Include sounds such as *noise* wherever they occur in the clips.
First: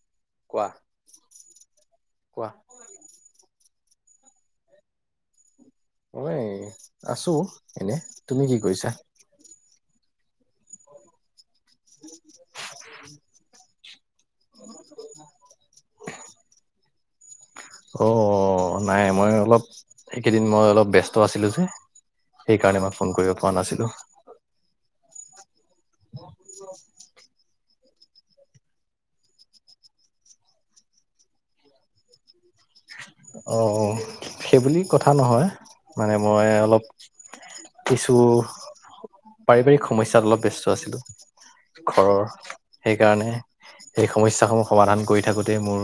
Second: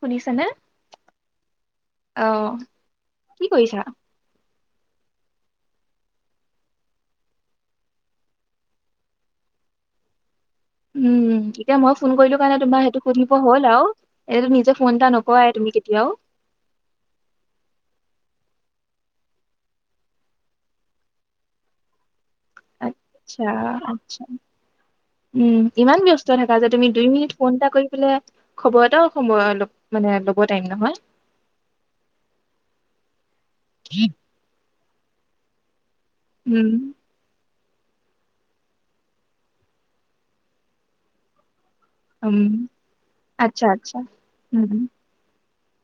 শুনিছানে, কোৱা কোৱা। অহ কি কৰিছা? মই আছো এনে, তুমি কি কৰিছা? উম। এতিয়া মই ফোন কৰিলো কাৰণে তোমাৰ সেইটো সুধিব হ'ল আৰু এনেতো নিজে ফোন এটা নকৰাই তুমি কেতিয়াও অ অ নাই মই অলপ সেইকেইদিন মই অলপ ব্যস্ত আছিলো যে সেইকাৰণে মই ফোন কৰিব আচ্ছা পৰা নাছিলো আচ্ছা উম ইমান ব্যস্ত থাকা যে তুমি দুই মিনিট ফোন এটা কৰিবলে খবৰ এটাও সময় মানে ল'ব টাইম নহয়। অ অ সেইবুলি কথা নহয় মানে মই, উম অলপ কিছু পাৰিবাৰিক সমস্যাত অলপ ব্যস্ত আছিলোঁ। ঘৰৰ, উম সেইকাৰণে। আচ্ছা আচ্ছা সেই সমস্যা সমূহ উম সমাধান কৰি থাকোতে তাকে, মোৰ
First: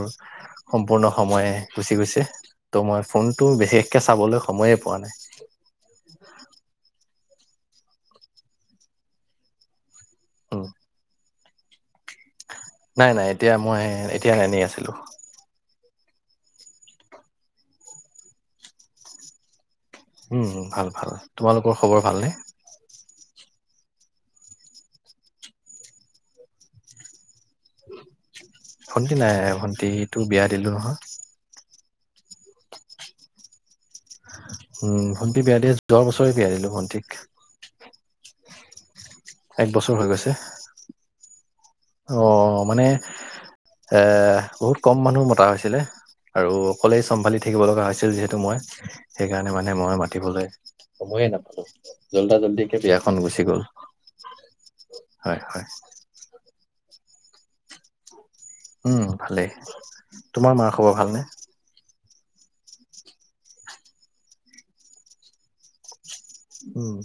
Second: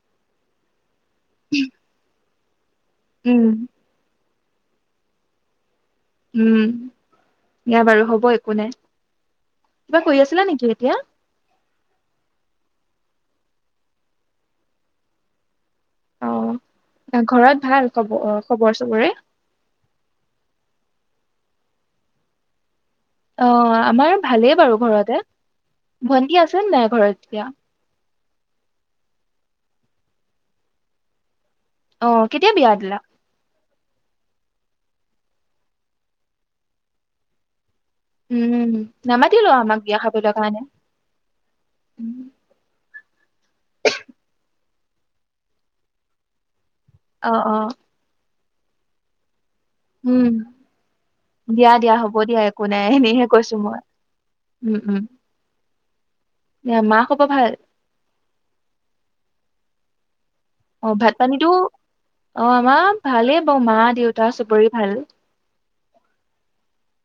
পূৰ্ণ সময়ে কৈছে ত' মই ফোনটো উম বিশেষকে চাবলৈ সময়ে পোৱা নাই। উম দিয়া বাৰু হ'ব একো নাই। কিবা কৰি আছিলা উম নেকি, এতিয়া? নাই, নাই, এতিয়া মই, এতিয়া এনেই আছিলোঁ। উম! ঘৰত ভাল? খবৰ খবৰ চবৰে? উম, ভাল! ভাল! তোমালোকৰ খবৰ ভালনে? অ' আমাৰ ভালেই বাৰু ঘৰতে। ভন্টি আছে নে নাই ঘৰত এতিয়া? ভণ্টি নাই।‌ভণ্টিটো বিয়া দিলোঁ নহয়। অ' কেতিয়া বিয়া দিলা? উম ভণ্টি বিয়া দিয়া দহ বছৰে, ‌ বিয়া দিলো ভণ্টিক। উম! নামা *unintelligible* এক আমাক বছৰ বিয়া হৈ গৈছে। খাবলৈ কাৰণে অ' মানেৎ এ বহুত কম মানুহ মতা হৈছিলে, আৰু অকলে অ চম্ভালি অ থাকিব লগা হৈছিল, যিহেতু মই সেই সেইকাৰণে মানে মই উম মাতিবলৈ, সময়ে নাপালোঁ। দিয়া দিয়া হ'ব জল্দা দিয়া একো জল্দিকে নাই বিয়াখন এনেইহে গুচি কৈছো গ'ল। মই উম উম হয়, হয়। দিয়া মা খবৰ ভাল? উম ভালেই। তোমাৰ মা অ খবৰ ভাত ভালনে? পানীতো অ' আমাৰ ভালেই বাৰু, মা, দেউতা চবৰে ভাল। উম!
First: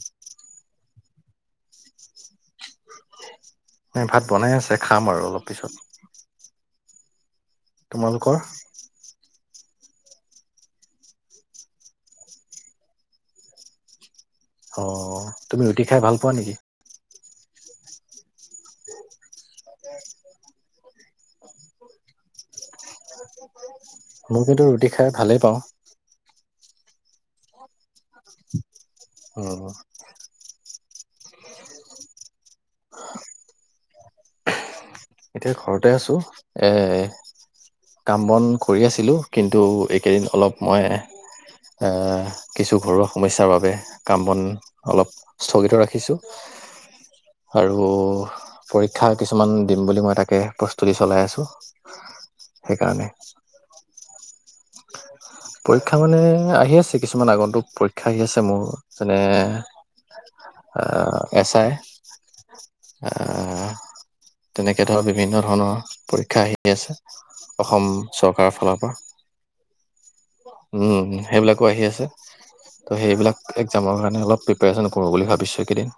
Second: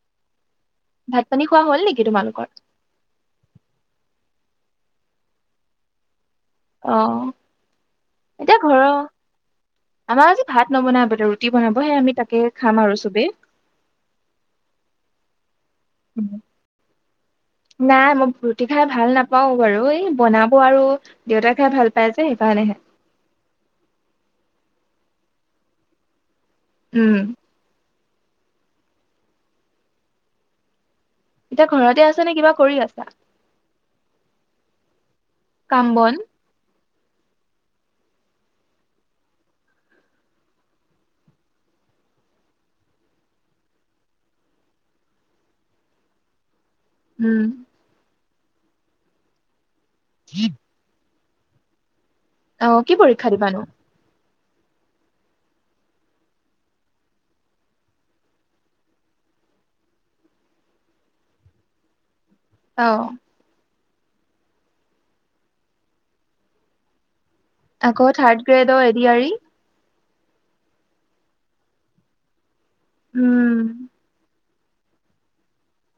ভাত পানী খোৱা হ'ল নেকি তোমালোকৰ? এ ভাত বনাই আছে, খাম আৰু অলপ পিছত। অ'হ! অ'হ! তোমালোকৰ? আমাৰ আজি ভাত নবনাই, ৰুটি বনাব। সেয়ে আমি তাকে খাম আৰু চবেই। অ'! তুমি ৰুটি খাই ভাল পোৱা নেকি? নাই মোক‌, ৰুটি খাই ভাল নাপাওঁ। নাপাও বাৰু এই বনাব আৰু দেউতা খাই ভাল পাই যে সেইকাৰণেহে মই কিন্তু ৰুটি খাই ভালেই পাওঁ। উম আহ। এতিয়া ঘৰতে আছে নে কিবা কৰি? আছা? এতিয়া কাম ঘৰতে বন আছো এ কাম বন কৰি আছিলোঁ কিন্তু এইকেইদিন অলপ মই এ কিছু ঘৰুৱা সমস্যাৰ বাবে কাম বন অলপ স্থগিত ৰাখিছোঁ । উম, আৰু। পৰীক্ষা কিছুমান দিম বুলি মই তাকে প্ৰস্তুতি চলাই আছোঁ। অ অ কি পৰীক্ষা দিবানো? পৰীক্ষা মানে আহি আছে কিছুমান আগন্তুক পৰীক্ষা আহি আছে মোৰ যেনে এছ আই অহ তেনেকে ধৰ বিভিন্ন ধৰণৰ পৰীক্ষা আহি আছে। অসম আকৌ থাৰ্ড চৰকাৰৰ ফালৰ গ্ৰেডৰ এ পৰা ডি আৰ ই উম সেইবিলাকো আহি আছে । ত' সেইবিলাক উম। একজামৰ কাৰণে অলপ প্ৰি প্ৰিপিৰেচন কৰোঁ বুলি ভাবিছোঁ এইকেইদিন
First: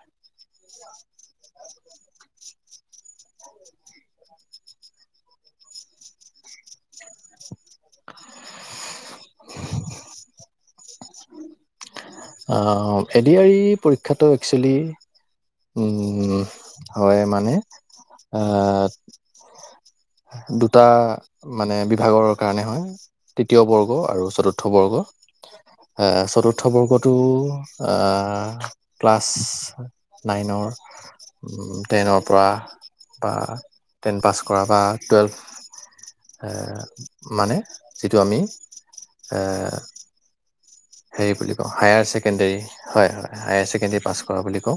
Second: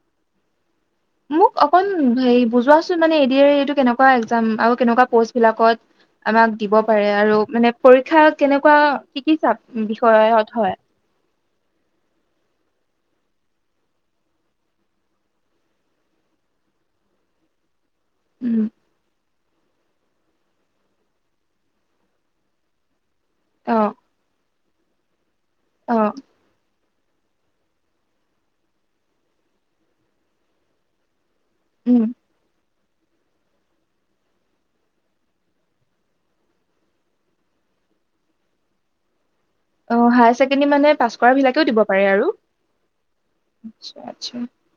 মোক অকণ হে বুজোৱাচোন মানে এ ডি আৰ ই ইটো কেনেকোৱা একজাম আৰু কেনেকুৱা পষ্ট বিলাকত আমাক দিব পাৰে আৰু মানে পৰীক্ষাত কেনেকোৱা কি কি বিষয়ত হয়? অ এ ডি আৰ ই পৰীক্ষাটো একচোৱেলি উম হয় মানে অ। উম, দুটা মানে বিভাগৰ কাৰণে হয়। তৃতীয় অ, বৰ্গ আৰু চতুৰ্থ, ৰ্থ বৰ্গ। অ চতুৰ্থ বৰ্গত টো অ ক্লাছ নাইনৰ উম, টেনৰ পৰা বা টেন পাছ কৰা বা টুৱেলভ মানে যিটো আমি অহ। সেখিনি মানে পাছ কৰা বিলাকেও দি পাৰে আৰু হয়, হয় হায়াৰ ছেকেণ্ডেৰী পাছ কৰা আচ্ছা বুলি কওঁ।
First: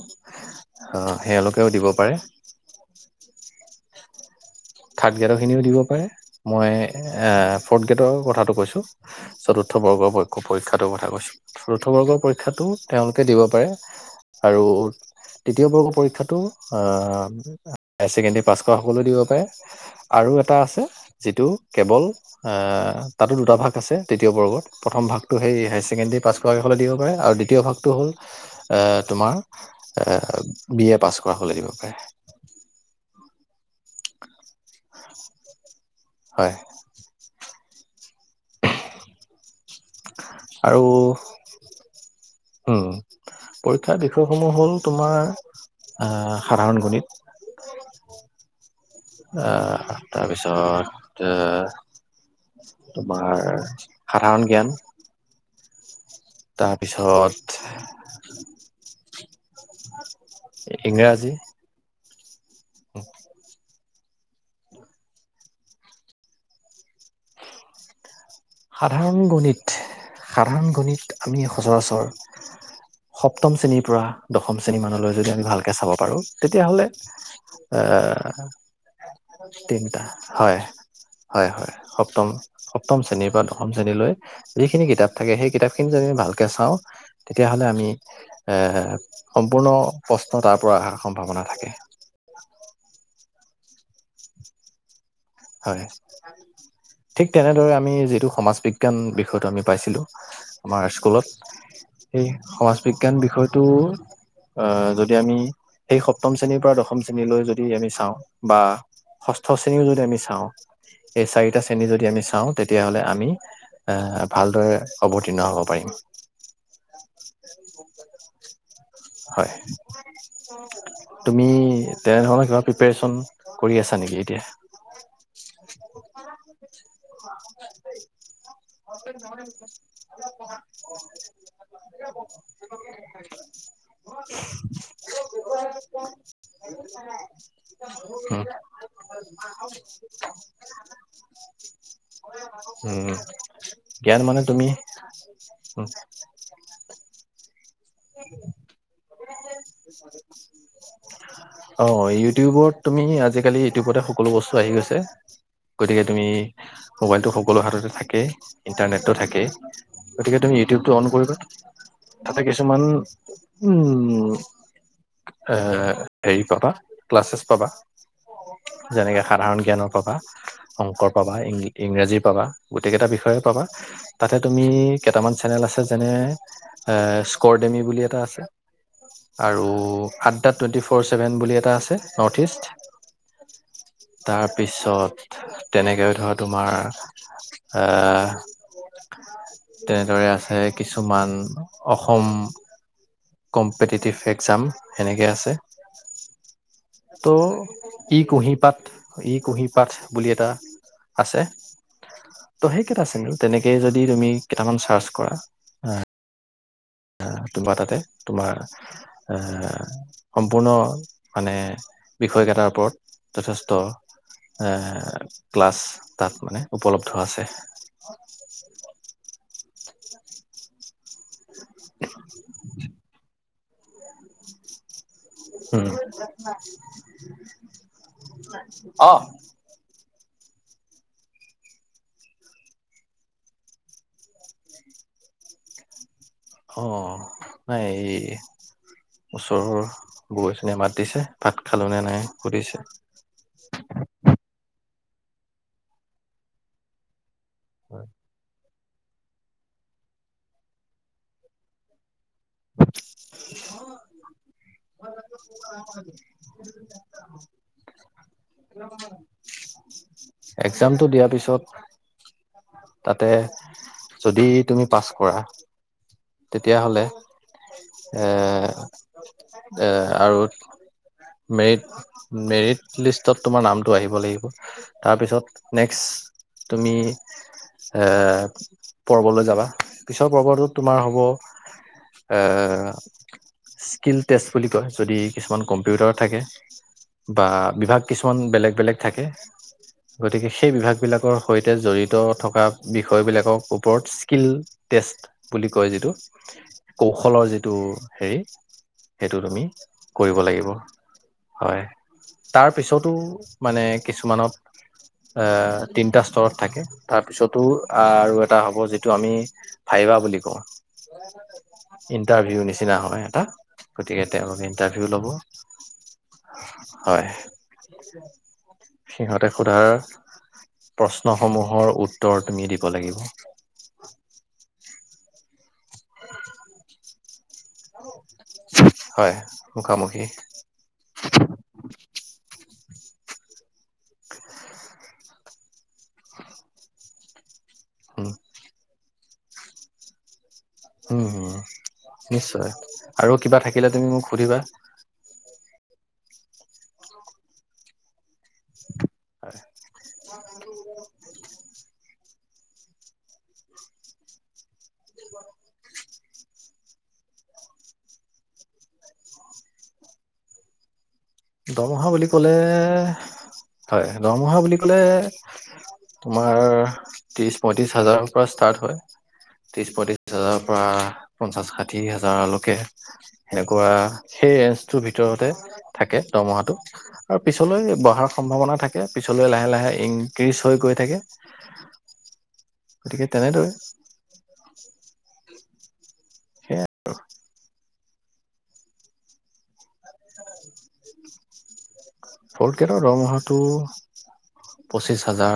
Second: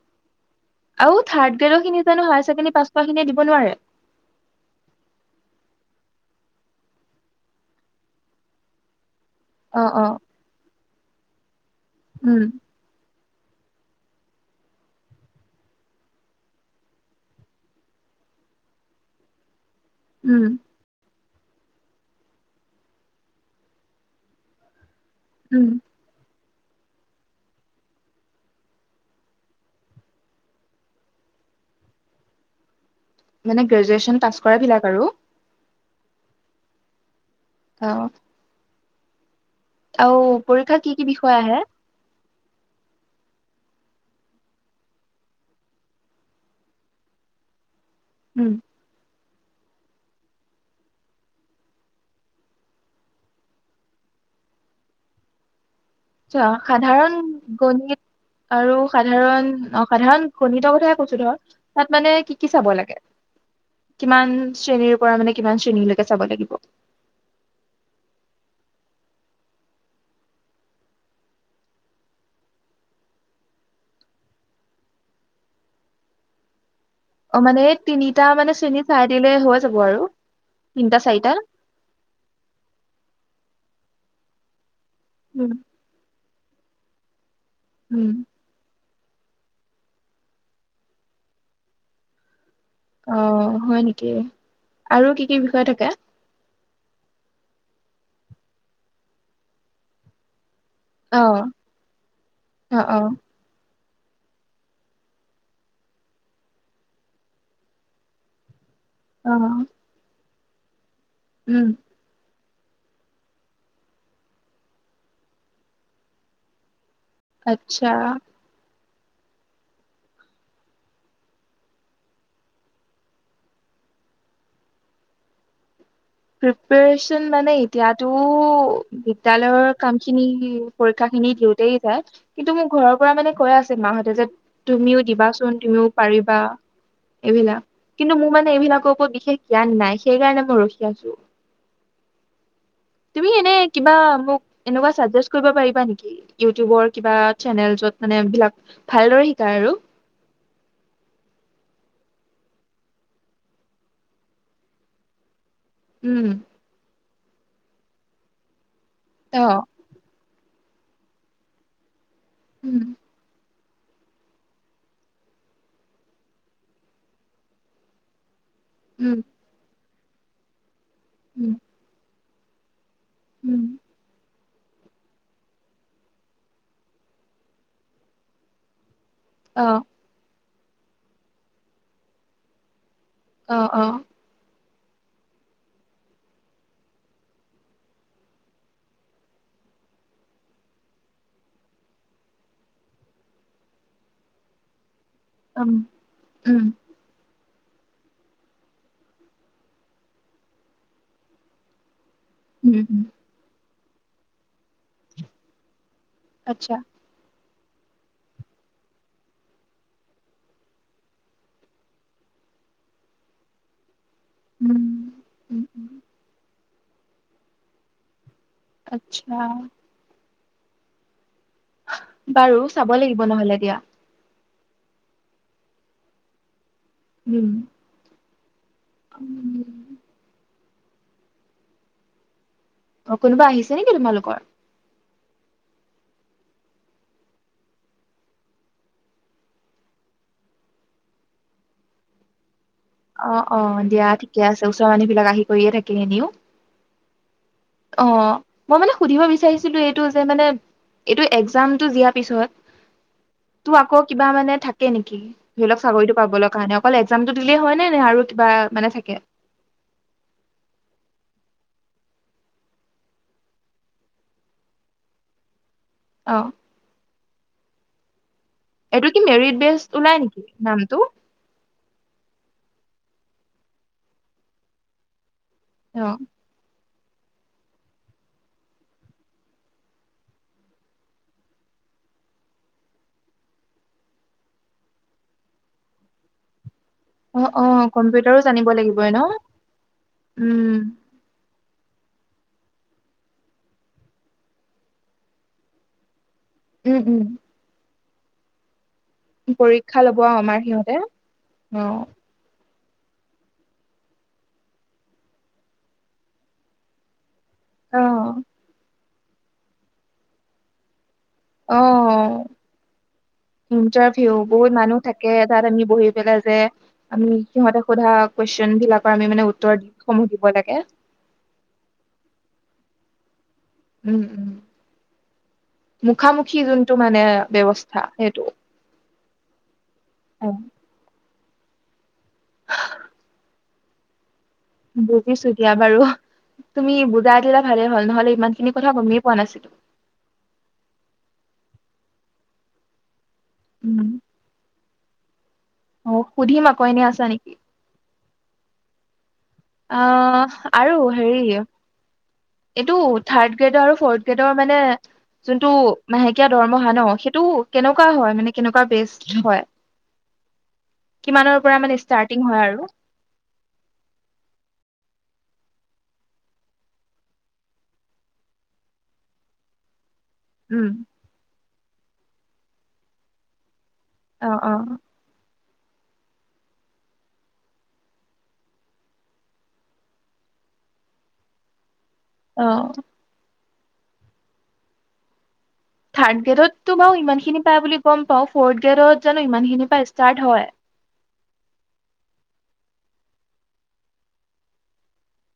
অ', আৰু থাৰ্ড সেওঁলোকেও দিব গ্ৰেডৰখিনি পাৰে জানো হায়াৰ ছেকেণ্ডেৰী পাছ কৰা খিনিয়ে দিব নোৱাৰে। থাৰ্ড গ্ৰেডৰখিনিও দিব পাৰে মই ফৰ্ড গ্ৰেডৰ কথাটো কৈছোঁ। অ, চতুৰ্থ অ, বৰ্গৰ পৰীক্ষাটোৰ কথা কৈছো। চতুৰ্থ বৰ্গৰ উম, পৰীক্ষাটো তেওঁলোক দিব পাৰে আৰু তৃতীয় বৰ্গ পৰীক্ষাটো আ হায়াৰ ছেকেণ্ডেৰী পাছ কৰা সকলো দিব পাৰে। আৰু উম, এটা আছে। যিটো কেৱল এ তাতো দুটা ভাগ আছে তৃতীয়বৰ্গত। প্ৰথম ভাগটো সেই উম, হায়াৰছেকেণ্ডাৰী পাছ লৈ হলে দিব পাৰে আৰু দ্বিতীয় ভাগটো হ'ল, তোমাৰ বি এ পাছ কৰা হ'লে দিব পাৰে। মানে, গ্ৰেজুৱেচন পাছ কৰা বিলাক আৰু হয়। অহ আৰু পৰীক্ষা আৰু কি-কি বিষয় আহে? উম' পৰীক্ষাৰ বিষয়সমূহ হ'ল, তোমাৰ আহ' সাধাৰণ গণিত, উম, তাৰপিছত, তোমাৰ সাধাৰণ জ্ঞান, আচ্ছা সাধাৰণ তাৰপিছত গণিত আৰু সাধাৰণ অ' সাধাৰণ গণিতৰ কথাকে কৈছো ইংৰাজী ধৰ। তাত মানে কি কি চাব লাগে? কিমান শ্ৰেণীৰ পৰা, মানে কিমান শ্ৰেণীলৈকে চাব লাগিব। সাধাৰণ গণিত, সাধাৰণ গণিত আমি সচৰাচৰ সপ্তম শ্ৰেণীৰ পৰা দশম শ্ৰেণী মানলৈ যদি আমি ভালকৈ চাব পাৰোঁ। তেতিয়াহ'লে অ মানে এ তিনিটা মানে শ্ৰেণী চাই দিলে হৈ যাব আৰু তিনটা তিনিটা চাৰিটা হয়-হয়-হয় সপ্তম-সপ্তম শ্ৰেণীৰ, দশম শ্ৰেণীলৈ যিখিনি কিতাপ থাকে, উম সেই কিতাপখিনি যদি ভাল কে চাওঁ, তেতিয়াহ'লে আমি উম এ সম্পূৰ্ণ প্ৰশ্নতাৰ পৰা অহাৰ সম্ভাৱনা থাকে। অ' হয় নেকি? আৰু কি কি বিষয় হয় থাকে। ঠিক তেনেদৰে আমি যিটো সমাজ বিজ্ঞান বিষয়টো আমি পাইছিলো, আমাৰ অ স্কুলত সেই অ সমাজ অ বিজ্ঞান বিষয়টো, অহ' যদি আমি সেই সপ্তম শ্ৰেণীৰ পৰা দশম শ্ৰেণীলৈ যদি আমি চাওঁ, বা অ ষষ্ঠ শ্ৰেণীও যদি আমি চাওঁ। চাও। এই চাৰিটা উম শ্ৰেণী যদি আমি চাওঁ, তেতিয়াহলে আমি এ ভালদৰে অৱতীৰ্ণ হ'ব পাৰিম। আচ্ছা। হয়। তুমি ডেৰগাৱত কিবা প্ৰিপেৰেচন কৰি আছা নেকি এতিয়া? প্ৰিপেৰেচন মানে এতিয়াতো, বিদ্যালয়ৰ কামখিনি পৰীক্ষা খিনি দিওঁতেই যায়। কিন্তু মোক ঘৰৰ পৰা মানে কৈ আছে মা হত তুমিও দিবাচোন তুমিও পাৰিবা এইবিলাক, কিন্তু মোৰ উম, মানে, এইবিলাকৰ ওৰত বিশেষ জ্ঞান নাই। সেই কাৰণে মই ৰখি উম, তুমি এনে কিবা জ্ঞান মানে মোক তুমি এনেকুৱা চাজেষ্ট কৰিব পাৰিবা নেকি? ইউটিউবৰ কিবা চেনেল্ছত মানে এইবিলাক ভালদৰে শিকায় আৰু। অ ইউটিউবত তুমি আজিকালি ইউটিউবতে সকলো বস্তু আহি গৈছে গতিকে তুমি উম মোবাইলটো সকলোৰ হাততে থাকেই ইণ্টাৰনেটটো অ থাকেই গতিকে তুমি ইউটিউবটো অন কৰি কিছুমান উম উম, এ হেৰি পাবা, ক্লাছেছ পাবা। উম যেনেকে সাধাৰণ জ্ঞানৰ পাবা। অংকৰ পাবা উম ইং ইংৰাজী পাবা। গোটেইকেইটা বিষয়ে পাবা, উম তাতে তুমি কেটামান চেনেল আছে যেনে স্ক কৰ্ডেমি বুলি এটা আছে। অ আৰু আদ দ্যা টুৱেণ্টি ফ'ৰ ছেভেন বুলি এটা আছে নৰ্থ ইষ্ট। অ অ। পিছত তেনেকে ধৰ তোমাৰ এ তেনেদৰে আছে কিছুমান, অস সম কম্পিটিটিভ এক্সজাম। সেনেকে আছে, উম উম ত' ই কুঁহি পাঠ, ই কুঁহি পাঠ বুলি এটা আছে। ত উম উম সেইকেইটা চেনেল, তেনেক সেই যদি তুমি কেটামান চাৰ্চ কৰা আচ্ছা। তোমা তাতে তোমাৰ এ সম্পূৰ্ণ মানে বিষয় কেইটাৰ ওপৰত যথেষ্ট উম, এ উম, ক্লাছ উম, তাত মানে উপলব্ধ আছে। আচ্ছা। বাৰু চাব লাগিব নহলে। এতিয়া। উ। উম। অহ। অ কোনোবা আহিছে নেকি তোমালোকৰ? অ নাই। এই ওচৰৰ বৌ এজনীয়ে মাত দিছে ভাত খালো নে নাই সুধিছে। অ', অ', দিয়া ঠিকে আছে ওচৰৰ মানুহ বিলাক আহি কৰিয়ে থাকে এনেও। অহ। মই মানে সুধিব বিচাৰিছিলো এইটো যে মানে এইটো এক্জামটো যি পিছতো আকৌ কিবা মানে থাকে নেকি? ধৰি লওক চাকৰিতটো পাবলৈ কাৰণে অকল একযামতো হয় ন নাই আৰু কিবা মানে থাকে। এক্সামটো দিয়াৰ পিছত তাতে যদি তুমি পাছ কৰা। অ', তেতিয়াহ'লে। হয়। এইটো কি মেৰিট বেচ ওলাই আৰু নেকি? নামটো? মেৰিট মেৰিট লিষ্টত তোমাৰ নামটো আহিব লাগিব। তাৰপিছত অ', নেক্স তুমি এৰ পৰ্বলৈ যাবা পিছৰ পৰ্বটোত তোমাৰ হ'ব এ! স্কিল টেষ্ট বুলি কয় যদি কিছুমান কম্পিউটাৰ থাকে বা অ', অ', বিভাগ কিছুমান কম্পিউটাৰো জানিব বেলেগ বেলেগ লাগিবই ন? থাকে গতিকে সেই উম, বিভাগ বিলাকৰ সৈতে তে জড়িত থকা বিষয়বিলাকৰ ওপৰত স্কীল টেষ্ট বুলি কয় যিটো উম, উম। কৌশলৰ যিটো। হেই পৰীক্ষা ল'ব আমাৰ সিহঁতে হয় ।অ তাৰ পিছতো মানে কিছুমানত তিনিটা স্তৰত থাকে তাত পিছতো আৰু এটা হ'ব যে- সেইটো আমি ভাইবা বুলি কওঁ। অ ইণ্টাৰভিউ নিচিনা হয় এটা গতিকে ইটাৰভিউ তেওঁলোকে বহুত মানুহ ইণ্টাৰভিউ ল'ব থাকে তাত আমি বহি পেলে যে হয় আমি সিহঁতে সোধা কুৱেচন বিলাকৰ আমি ম সিহঁতে উত্তৰ সোধাৰ সমূহ দিব লাগে প্ৰশ্নসমূহৰ উত্তৰ তুমি দিব লাগিব। উম উম। মুখামুখি যোনটো মানে ব্যৱস্থা সেইটো। হয় মুখামুখি অ *unintelligible* বুজিছো দিয়া বাৰু তুমি বুজাই দিলা ভালে হ'ল উম নহলে ইমান খিনি কথা গমি পোৱা নাছিল উম নিশ্চয় আৰু কিবা থাকিলে উম তুমি মোক সুধিবা অ সুধিম আক এনেই আছা নেকি *unintelligible* অহ আৰু হেৰি এইটো থাৰ্ড গ্ৰেডৰ আৰু ফৰ্থ গ্ৰেডৰ মানে যোনটো মাহেকীয়া দৰমহা ন সেইটো কেনেকুৱা হয় মানে কেনেকুৱা বেচ হয় কিমানৰ পৰা মানে দৰমহা বুলি ষ্টাৰ্টিং ক'লে হয় আৰু হয় দৰমহা বুলি মানে তোমাৰ টিছ পৈত্ৰিছ হাজাৰ পৰা ইস্তাত হয় ত্ৰিচ পৈত্ৰিচ বিশ হাজাৰৰ পৰা উম পঞ্চাছ ঠিক আছে অকে খোৱা অ সেই অ ৰেজটোৰ ভিতৰতে থাকে দমহাটো আৰু পিছলৈ বহাৰ সম্ভাৱনা থাকে পিছলৈ লাহে লাহে ইনক্ৰিজ হৈ গৈ থাকে অ গতিকে তেনেদৰে *unintelligible* থাৰ্ড সেয়া গ্ৰেডতো বাৰু ইমান খিনি পাই বুলি গম পাও ফৰ্থ গেডত জানো ইমান খিনিৰ পৰা ষ্টাৰ্ট হয় ফৰ্থ গ্ৰেডৰ দৰমহাটো পঁচিশ হাজাৰ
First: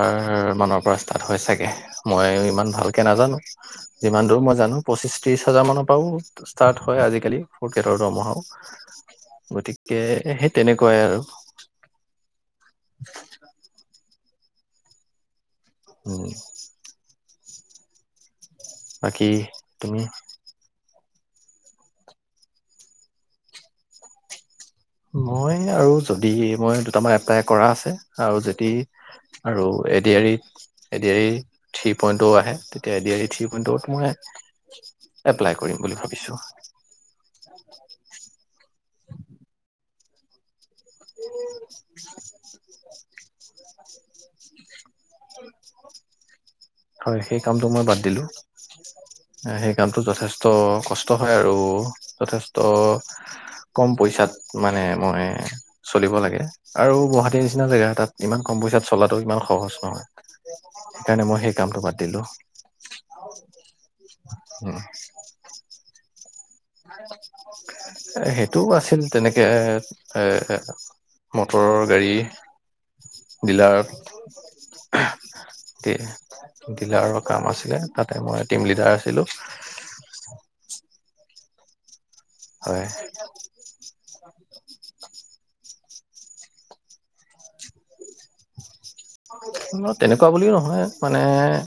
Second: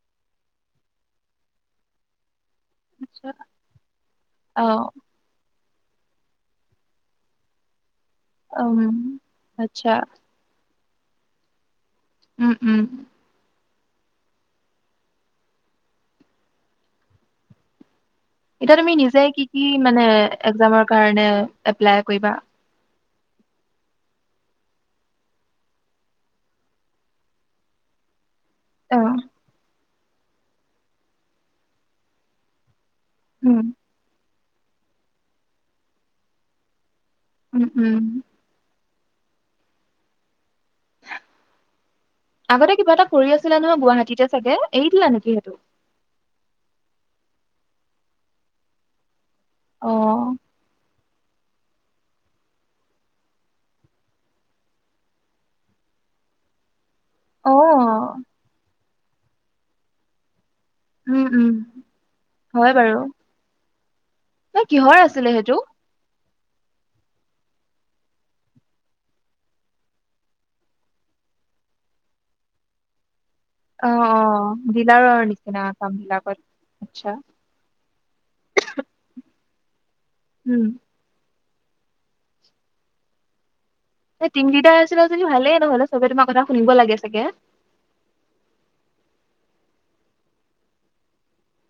মানৰ পৰা ষ্টাৰ্ট হয় চাগে মই ইমান ভালকে নাজানো যিমান দূৰ মই অ জানো পঁচিশ ত্ৰিশ হাজাৰ মানৰ হয় ষ্টাৰ্ট হয় আজি কালি উম দৰমহাও আচ্ছা গতিকে সেই তেনে কয় আৰু উম উম *unintelligible* এতিয়া তুমি নিজে বাকী কি কি তুমি মানে একজামৰ কাৰণেও এপ্লাই কৰিবা মই আৰু যদি মই দুটামান এপ্লাই কৰা আছে আৰু যদি অ আৰু এডিআৰি এ এডিআৰি থ্ৰী পইণ্টও আহে এডিআৰি থ্ৰী উম পইণ্টটো টো মানে। এপ্লাই কৰিম বুলি ভাবিছোঁ। অ। উম উম আগতে কিবা এটা কৰি আছিলে নহয় গুৱাহাটী তেতিয়া ছাগে। হয়। সেই কামটো মই বাদ দিলোঁ। সেই কামটো অ যথেষ্ট কষ্ট। হয় আৰু যথেষ্ট কম পইচাত মানে মই চলিব লাগে। আৰু গুৱাহাটীৰ অ নিচিনা জেগা এটাত ইমান কম পইচাত। চলাটো ইমান সহজ নহয়। হয়। উম উম হয় বাৰু ন কিহৰ আছিলে সেইটো। সেইটো আছিল তেনেকে এ মটৰৰ গাড়ী। ডিলাৰত অ অ ডিলাৰৰ নিচিনা কাম বিলাকত আচ্ছা ডিলাৰৰ কাম আছিলে তাতে মই টিম লিডাৰ আছিলো। উম। হয়। এই দিন কেইটা আছিলে যদি ভালেই। নহলে চবে তোমাৰ কথা শুনিব লাগে চাগে। তেনেকুৱা বুলিও নহয় মানে।